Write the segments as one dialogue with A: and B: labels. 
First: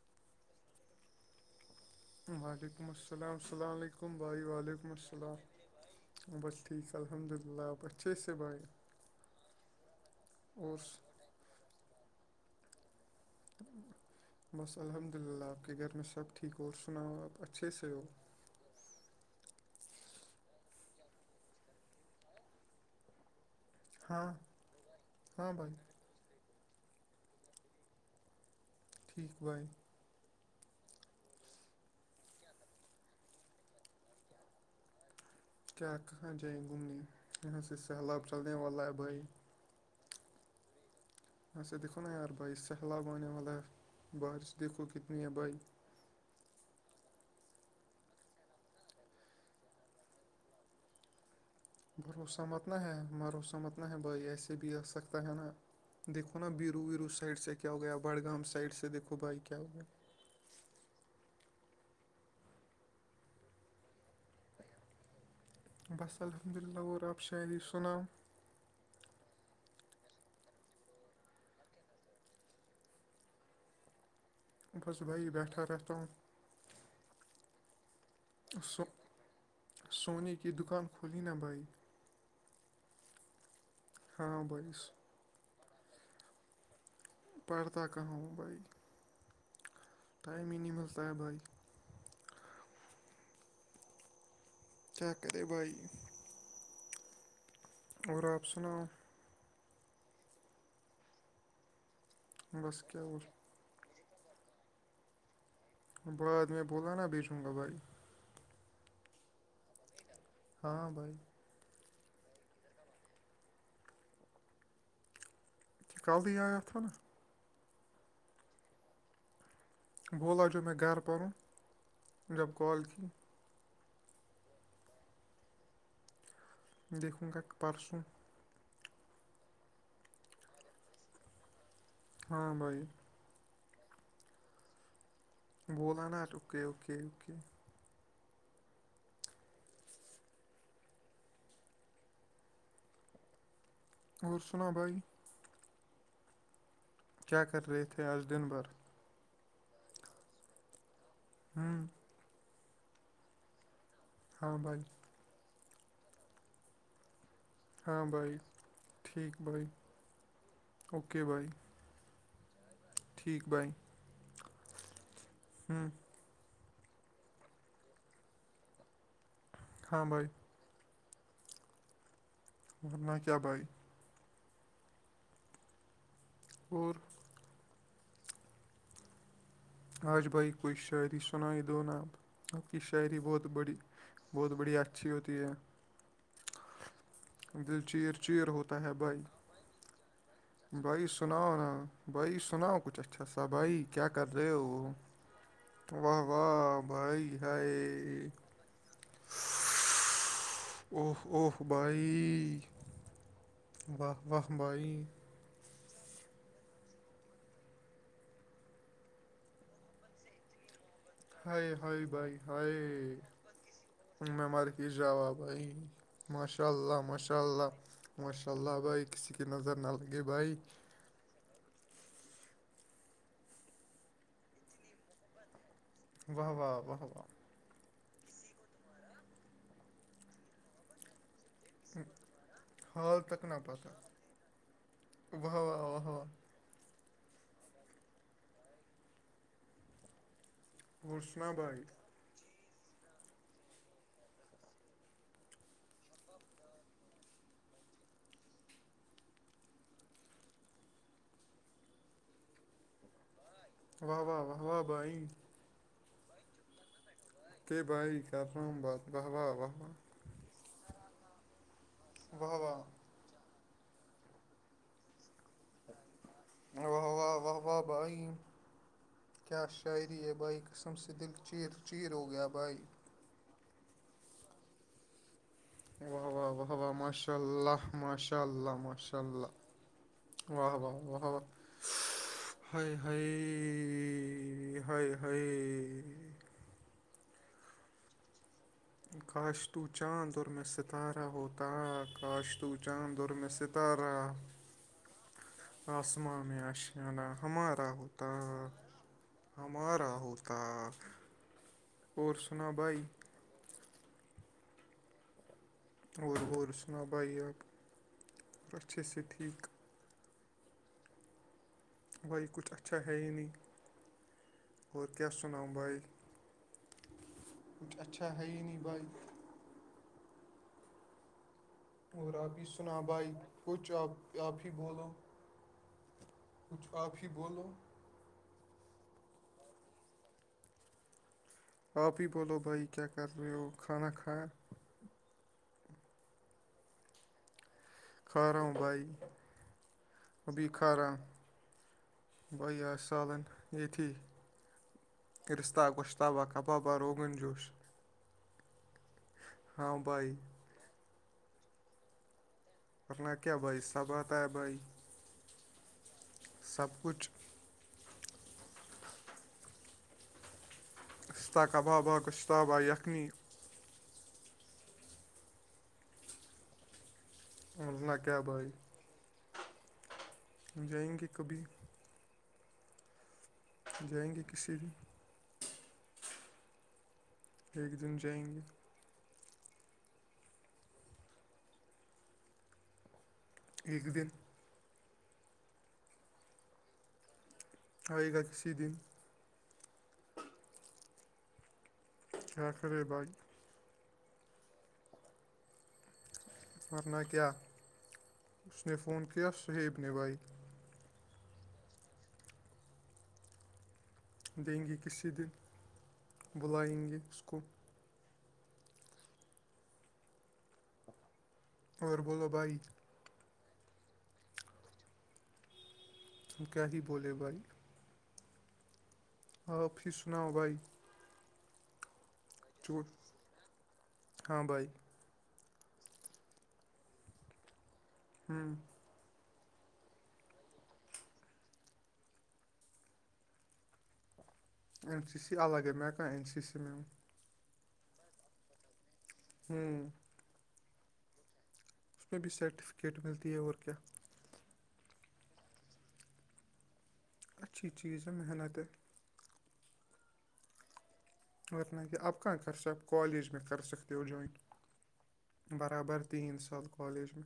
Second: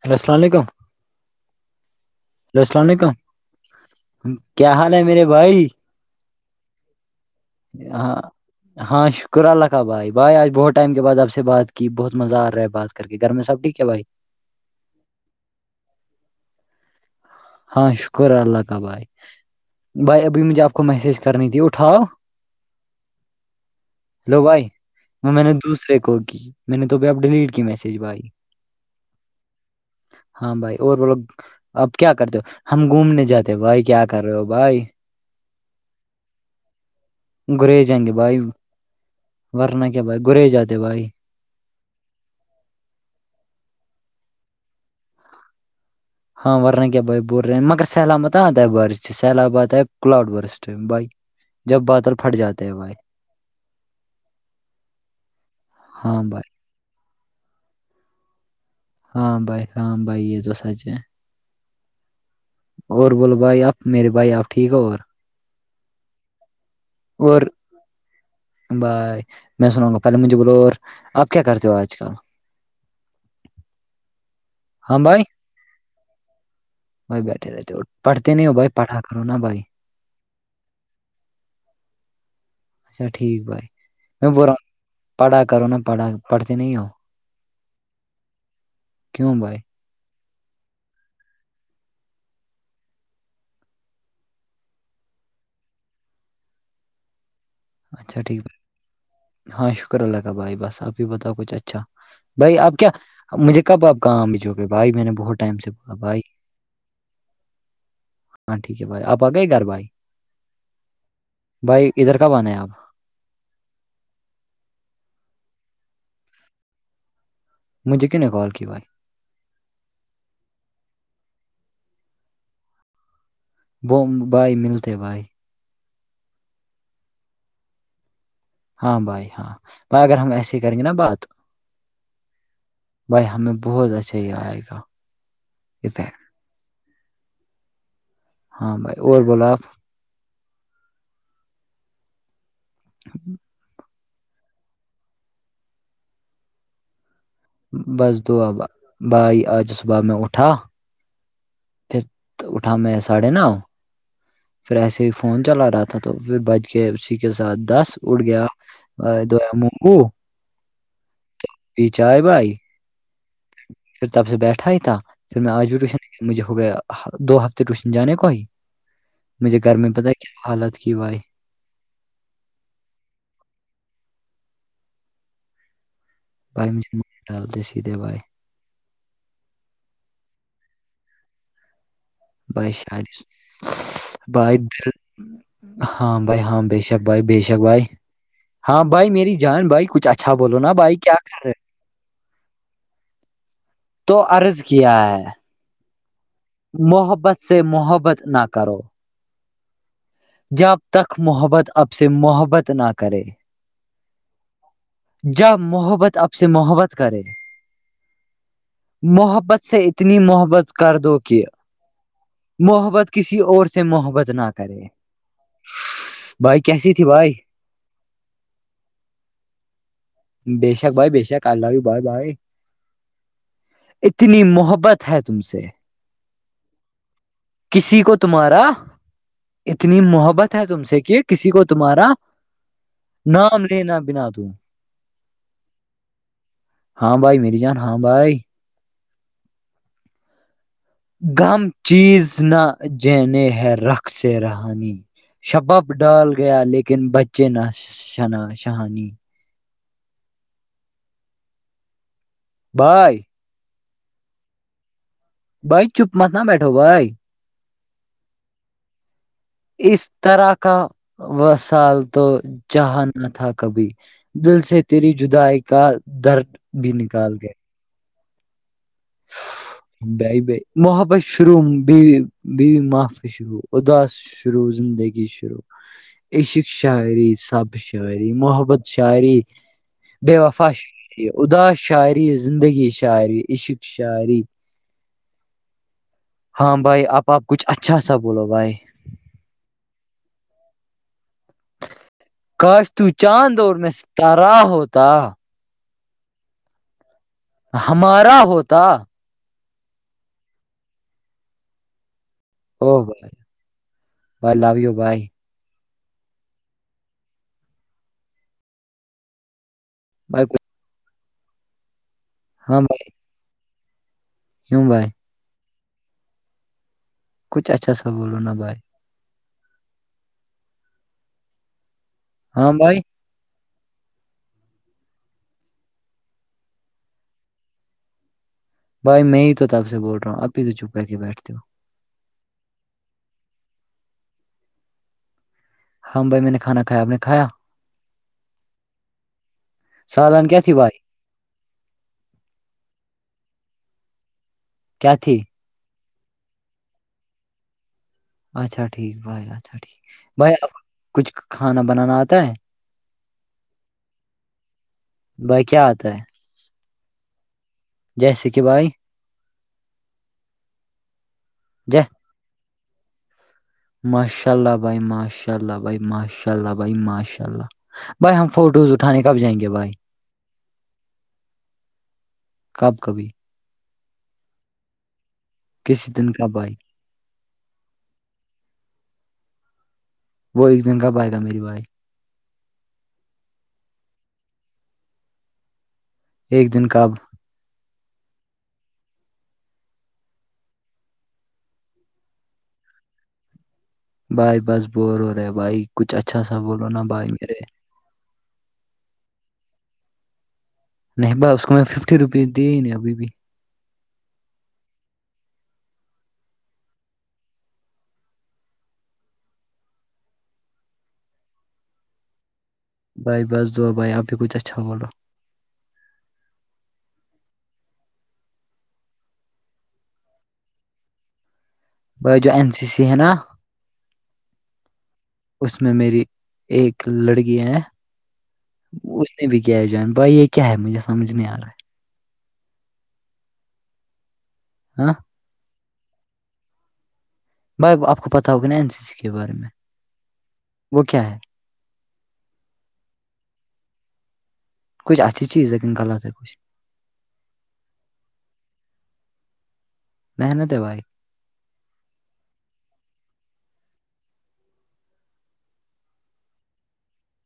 A: hello السلام علیکم
B: وعلیکم السلام السلام علیکم بھائی
A: کیا
B: وعلیکم
A: حال ہے میرے بھائی
B: السلام وبہ
A: ہاں ہاں شکر اللہ کا بھائی بھائی آج بہت
B: اور
A: ٹائم کے بعد آپ سے بات کہ بہت مزہ آ رہا ہے بات کر کے گھر میں سب ٹھیک ہے بھائی
B: بس الحمد للہ اپ کے گھر میں سب ٹھیک اور سناؤ آپ اچھے سے
A: ہاں
B: ہو
A: شکر اللہ کا بھائی بھائی ابھی مجھے آپ کو میسج کرنی تھی اٹھاؤ
B: ہاں
A: ہلو بھائی وہ میں نے
B: ہاں بھائی
A: دوسرے کو کی میں نے تو پہ اب ڈیلیٹ کی میسج بھائی
B: ٹھیک بائے
A: ہاں بھائی اور بولو اب کیا کرتے ہو ہم گھومنے جاتے ہو بھائی کیا کر رہے ہو بھائی
B: کیا کہاں جائیں گھومنے یہاں سے
A: گریے جائیں گے
B: سہلاب
A: بھائی
B: چلنے والا ہے بھائی
A: ورنہ کیا بھائی گرے ہی جاتے بھائی
B: ایسے دیکھو نا یار بھائی سہلاب آنے والا ہے بارش دیکھو کتنی ہے بھائی
A: ہاں ورنہ کیا بائی بول رہے ہیں مگر سلامت آتا بار سیلاباد ہے کلاؤڈ برسٹ بائی
B: بھروسہ متنا ہے مھروسہ متنا ہے بھائی ایسے بھی آ سکتا ہے نا
A: ہاں
B: دیکھو نا
A: بھائی
B: بی ویرو سائڈ سے کیا ہویا بڑگام سائڈ سےیکھو بھائی کیا ہو گیا
A: بھای ہے جوسچ اور بولو بھائی آپ میرے بھائی آپ ٹھیک ہو اور
B: بس الحمد للہ ر آاب س شاعری سونام
A: بائی میں سناوںں گا پہلے مجھے بولو اور آپ کیا کرتے ہو آج کل [inaudible]
B: بس
A: ہاں
B: وہ ہی بیٹھا رہتا ہوں
A: بھای بیٹے رہتے پڑھتے نہیں ہو بھائی
B: سو
A: پٹھا کرو نا بھائی
B: سونے کی دکان کھولی نا بھائی
A: اچھا ٹھیک بھائی میں
B: ہاں
A: ب
B: بھائی س-
A: پڑھا کرو نہ پڑھا پڑھتے نہیں آ
B: پڑھتا کہاں بھائی
A: کیوں بھائی
B: ائم ہی نہیںمحس ط بھائی چکتے بھائی
A: اچھا
B: اور
A: ٹھیک
B: آپ سناؤ
A: ہاں شکر اللہ کا بھائی بس آپ بھی بتاؤ کچھ اچھا بھائی آپ
B: بس
A: کیا
B: وہ
A: مجھے کب آپ کامج گے بھائی میں نے بہت ٹائم سے بھائی
B: بعد میں بوول نا بیچوں گا بھائی
A: ہاں ٹھیک ہے بھائی آ گئے گھر بھائی
B: ہاں بھائی
A: بھائی ادھر کب آنا ہیں آپ
B: [inaudible]
A: مجھے کی نے کال کی بھائی
B: بولالا جو میں گھر پروں جب کال کی
A: بھائی ملتے
B: دیکھوں گا پرسوں
A: ہاں بھائی ہاں بھائی اگر ہم ایسے ہی کریں گے نا بات
B: ہاں بھائی [unintelligible]
A: بھائی ہمیں بہت اچھا یہ آئے گا
B: بول آنا
A: افیکٹ
B: آر اوکے اوکے اوکے
A: ہاں بھائی اور بولا آپ ہ [inaudible]
B: اور سنا بھائی کیا کر رہے تھے
A: بس
B: آج دن
A: دعاب
B: بھر
A: بھائی آج صبح میں اٹھا
B: ہاں [inaudible]
A: تو اٹھا میں ساڑھے نو
B: ہاں
A: پھر
B: بھائی
A: ایسے فون چلا رہا تھا تو پھر بچ گ سیکھ کے ساتھ دس
B: ہاں
A: اٹ
B: بھائی
A: گیا دو
B: ٹھیک بھائی
A: مگو
B: اوکے بائی [unintelligible]
A: چائے بائی
B: بھائی
A: پھر تب سے بیٹھا ہی تھا پھر میں آج بھی
B: ہوں
A: ٹیوشن مجھے ہو گیا دو ہفتے ٹیوشن جانے کو ہی مجھے گھر میں
B: ہاں
A: پت ہے
B: بھائی
A: کیا حالت کی بائی
B: ورنہ کیا بھائی [unintelligible]
A: بھائی مجے
B: اور
A: م ڈالتے سھے بھائی
B: آاش بھائ کوئی شاعری س نائی د ناب آپ
A: بھائی
B: کی
A: شاید
B: شاعری بہت بڑی بہت
A: بھائی
B: بڑی اچھی ہوتی ہے
A: ہاں بھائی ہاں ب ش شک بھائی بےشک
B: دل
A: بھائی
B: چیر چیر ہوتا
A: ہاں
B: ہے
A: بھائی میری جان بھائی کچھ اچھا بولو نا بھائی کیا کر
B: سناؤ
A: رہے
B: نا بھائی سناؤ کچھ اچھا سا بھائی کیا
A: تو
B: کر رہے
A: عرض
B: ہو وہ
A: کیا
B: [unintelligible]
A: ہے
B: واہ واہ بھائی
A: محبت سے
B: ہےائے
A: محبت نہ کرو [unintelligible] جب
B: اوہ
A: تک
B: اوہ
A: محبت اب سے
B: بھائی
A: محبت نہ کرے
B: واہ واہ بھائی
A: جا محبت اب سے محبت کرے محبت سے اتنی محبت کر دو کہ
B: ہائے ہائے بھائی ہائے
A: محبت کسی اور سے
B: ت
A: محبت نہ
B: میں مار
A: کرے
B: کی جاب بھائی
A: بھائی
B: ماشاء
A: کیسی
B: اللہ
A: تھی بھائی
B: ماشاء اللہ ماشاء اللہ بھائی کسی کی نظر نہ لگے بھائی
A: ب شاک بائی بشک [unintelligible] ک لائی بھائی بھائی اتنی محبت ہے تم سے
B: و واہ واہ و [unintelligible]
A: کسی کو تمہارا اتنی محبت ہے تم سے کہ کسی کو تمہارا
B: حال
A: نام لینا بنا دوں
B: وہ وا وہ وا [unintelligible]
A: ہاں بھائی میری جان ہاں بھائی
B: اور سنا
A: غم
B: بھائی
A: چیز نہ جنے ہے رق سے رہانی شبب ڈال گیا لیکن بچے نہ شنا شہانی بھائے
B: واہ واہ واہ واہ بھائی
A: بھائی چپ مت نہ بیٹھو بھائی [unintelligible]
B: کہ بائی کا رام بات واہ واہ واہ واہ
A: اس طرح کا وسال تو
B: واہ واہ
A: جہان نہ تھا کبھی دل سے تیری جدائی کا درد بھی نکال گئے
B: وابائ کیا شاعری ہے بھائی قسم سے
A: محبت
B: دل
A: شروع
B: چیر چیر ہو گیا بھائی
A: معاف سے شروع ادا شروع زندگی شروع
B: واہ واہ
A: عشق
B: واہ واہ
A: شاعری
B: ماشاء
A: سب
B: اللہ
A: شاعری
B: ماشاء اللہ
A: محبت
B: ماشاء
A: شاعری
B: اللہ
A: بے
B: واہ
A: وفاش
B: واہ واہ
A: شاعری
B: واہ
A: ادا شاعری زندگی
B: ہائے
A: شاعری عشق شاعری
B: ٹ
A: ہاں بھائی آپپ کچھ اچھا سا بولو بھائی
B: کاشتو چاند طور م میں ست ستارہ ہوتا کاش تو چاندور میں ستارہ آسماں میں آشیانہ ہمارا ہوتا ہمارا ہوتا اور سنا با
A: ا bye bye love you bye
B: اور اور سنا بھائی آپ اور اچھے سے ٹھیک
A: ب
B: بھائی کچھ
A: ہاں
B: اچھا
A: بھائی
B: ہے ہی نہیں
A: کیوں
B: اور
A: بھائی
B: کیا سناؤوں بھائی کچھ اچھا ہے ہی نہیں بھائی اور آپ ہی سنا بھائی کچھ آپ آپ ہی بولو کچھ آپ ہی بولو
A: بھائی میں ہی تو تب سے بول رہا ہوں اب ہی تو چپ کر کے بیٹھتی ہو
B: آپ ہی بولو بھائی کیا کر رہے ہو کھانا کھا
A: ہاں بھائی میں نے کھانا کایاپ نے کھیا
B: کھارا بھائی
A: سالن
B: اورب
A: کیا تھی بھائی
B: کھارا بائییا سالن یتھی
A: کیا تھی
B: رستہ گشت کتابہ کبابہ روغن جوش
A: اچھا ٹھیک بھائی اچھا ٹھیک بھائی اب کچھ کھانا بنانا آتا ہے
B: ورنہ کیا بھائیصہ بتا ہے بھائی
A: بھائی کیا آتا ہے
B: سب کچھ
A: جیسے کہ بھائی
B: اشتاق کا
A: جے
B: بابا گشتاابہ یخنی
A: ماشاء اللہ بھائی ماشاء اللہ بائی ماشاء اللہ بھائی ماشاء اللہ اناء اللہ
B: ورنہ
A: بھائی
B: کیا
A: ہم فوٹوز اٹھانے کب جائیں گے بھائی
B: جائیں گے کبھی
A: کب کبھی
B: جائیں گے کسی
A: کسی دن کا بھائی
B: ایک دن جائیں گے
A: وہ ایک دن کاب آائے تھا میری بھائی
B: ایک دن
A: ایک دن کاب
B: اور ایک گا کسی دن [inaudible]
A: بھائی بس بور ہو رہے بھائی کچھ اچھا سا بولو نا
B: ورنہ
A: بھائی
B: کیا
A: میرے
B: اس نے فون کیا س ہیب نے بھائی
A: نہیں با اس کو میں ففٹی روپیز دی ہی نہیں ابھی بھی
B: دیں گے کسی دن بلائیں گے اس کو اور بولو بھائی
A: بھائی بس دا بھائی آپ بھی کچھ اچھا بولو
B: ہم کیا ہی بولے بھائی ہف ہی سناؤ بھائی
A: جو این سی سی ہے نا
B: ہاں بھائی
A: اس میں میری ایک لڑکی ہیں
B: [inaudible]
A: اس نے بھی کیا ہے جوان بھائی یہ کیا ہے مجھے سمجھ نہیں آ رہا ہے ہے ہاں
B: اینم سی الگ ہے میں کا این سی میںوں
A: بھائی آپ کو پتا ہوگاین سی سی کے بارے میں
B: ہوں
A: وہ کیا ہے
B: اس میں بھی سرٹیفکیٹ ملتی ہے اور کیا
A: کچھ اچھی چیز ہے کہن غلط ہے کچھ
B: اچھی چیز ہے محنتیں
A: محنت ہے بھائی
B: ورتنہ کہ آپ کہاں خرچ آپ کالج میں کر سکتے ہو جوائن برابر تین سال کالج میں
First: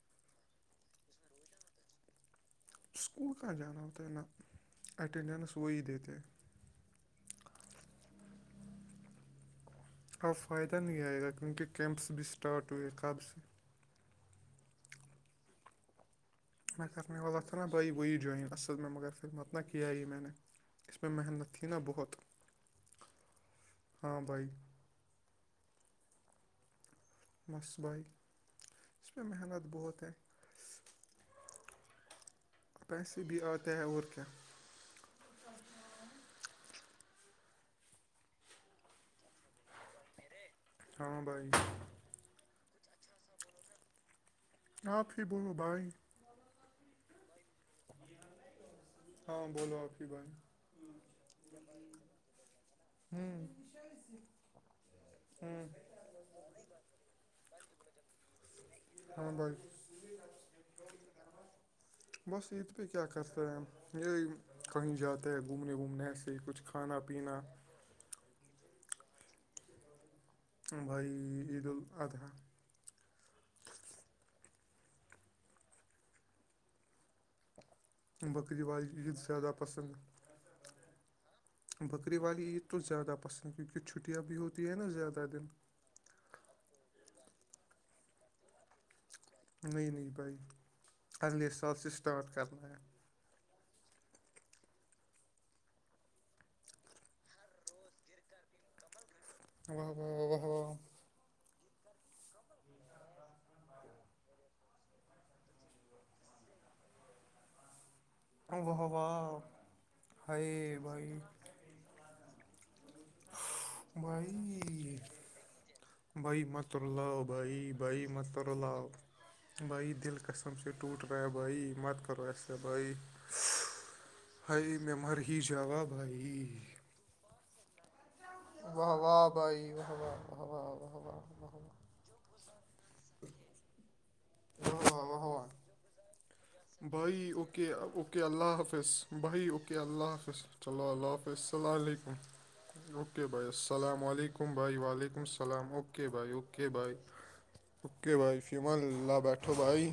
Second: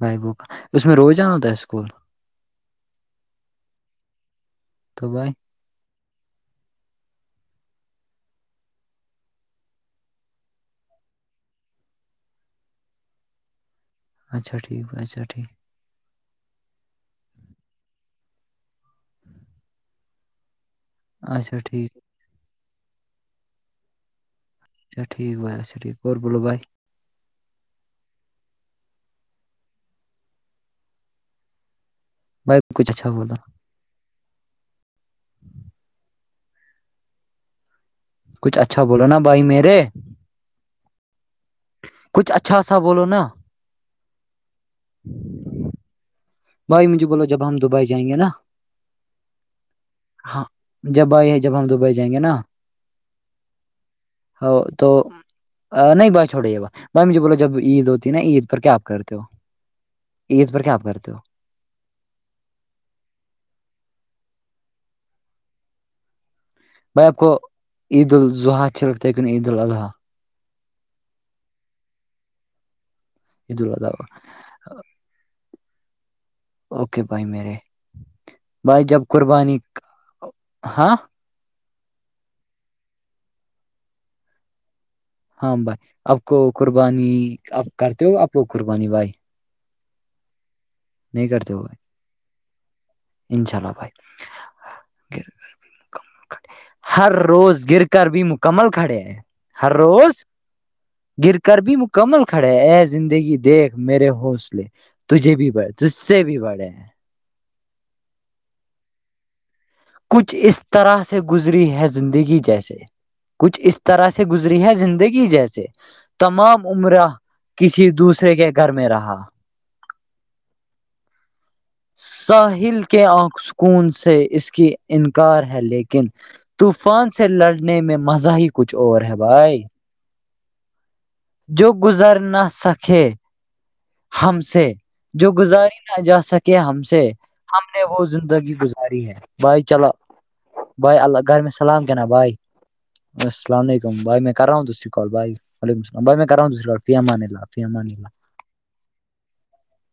A: بھائی بو کا اس میں روزانا ہو تھا اسکول
B: اسکول کہاں جانا ہوتا ہے نہا
A: تو بھائی
B: اٹینڈینس وہی دیتے اب فائدہ نہیں آئے گا کیونکہ کیمپس بھی اسٹارٹ ہوئے کاب سے
A: اچھا ٹھیک اچھا ٹھیک
B: میں کر غات دائی وہ جائن اصل میں مگر پھر مت نہ ک یہ نے اس میںہ محنت
A: اچھا
B: تھی نا
A: ٹھیک
B: بہت ہاں بھائی
A: اچا ٹھیک بائی اچا ٹھ ک بل بائے [unintelligible]
B: مس بائی اس میں محنت بہت ہے
A: بھائی کچھ اچھا
B: پیسے
A: بولو
B: بھی آتے ہیں اور کیا
A: کچھ اچھا بولو نا بھائی میرے
B: ہاں بھائی
A: کچھ اچھا خاصا بولو نا
B: آپ ہی بولو بھائی
A: بھائیجھے بو جبام [unintelligible]
B: ہاں بولو آپ کی بھائی
A: ہاں
B: [unintelligible]
A: جب آئی ہے جب ہم دبئی جائیں گے نا
B: ہوں [unintelligible]
A: ہ تو [unintelligible]
B: ہوں
A: نہیں بھائی چھوڑے یہ با بھائی مجھے بولو جب عید ہوتی ہے نا عید پر کیا آپ کرتے ہو
B: ہاں بھائی
A: عید پر کیا آپ کرتے ہو
B: بس عید پہ کیا کرتے ہیں یہی کہیں جاتے ہے گھومنے وومنے ایسے ہی کچھ کھانا
A: اپ کو
B: پینا
A: عید الضحی سے ہوتا ہے کہ نہیں عید الاض
B: [unintelligible]
A: ا اللہ [unintelligible] اوکے بھائی میرے
B: بکری
A: بھائی
B: والادی
A: جب
B: عید زیادہ
A: قربانی
B: پسند
A: ہاں
B: بکری والی عید تو زیادہ پسند ہے کیونکہ چھٹیاں بھی ہوتی ہیں نا زیادہ دن
A: ہاں بھائی آپ کو قربانی آپ کرتے ہو آپ کو قربانی بھائی
B: نہیںئی نہیں بائی
A: نہیں
B: اگلے
A: کرتے ہو
B: سال
A: بھائی
B: سے اسٹارٹ کرنا ہے
A: انشاء اللہ بھائی ہر روز گر کر بھی مکمل کھڑے ہیں ہر
B: واہ
A: روز
B: واہ واہ
A: گر کر بھی مک کمل کھڑے اے زندگی دیکھ میرے حوصلے تجے بھی بڑے تج سے بھی بڑے ہیں
B: و و وا
A: کچھ اس طرح سے گزری ہے زندگی جیسے کچھ اس طرح سے گزری ہے
B: بھائی
A: زندگی جیسے
B: بھائی
A: تمام
B: مت
A: عمرہ
B: رلاؤ بھائی
A: کسی
B: بھائی
A: دوسرے
B: مت
A: کے گھر
B: رلاؤ
A: میں رہا
B: بھائی دل قسم سے ٹوٹ رہا ہے بھائی مت کرو ایسا
A: ساحل
B: بھائی
A: کے آنکھ سکون سے اس کی
B: ہائی میں مر ہی
A: انکار ہے
B: جاوا
A: لیکن
B: بھائی
A: ت فان سے لڑنے میں مزہ ہی کچھ اور ہے بھائی
B: [unintelligible] وہ وہ واہ واہ
A: جو گزر نہ سکے ہم سے
B: واہ واہ واہ
A: جو
B: واہ
A: گزاری نہ جا سکے ہم سے
B: بھائی اوکے
A: ہم نے وہ
B: اوکے اللہ
A: زندگی
B: حافظ
A: گزاری ہے
B: بھائی اوکے
A: چلا
B: اللہ حافظ چلو
A: بھائی
B: اللہ حافظ
A: گھر میں
B: السلام
A: سلام کہنا بھائی
B: علیکم اوکے بھائی السلام
A: بھائی میں کر
B: علیکم
A: رہا ہوں
B: بھائی
A: دوسری کال
B: وعلیکم
A: بھائی
B: السلام
A: وعلیکم
B: اوکے
A: میں
B: بھائی
A: کر رہا ہوں
B: اوکے
A: دوسری کال
B: بھائی
A: فی امان اللہ فی امان اللہ
B: اوکے بھائی فیما للہ بیٹھو بھائی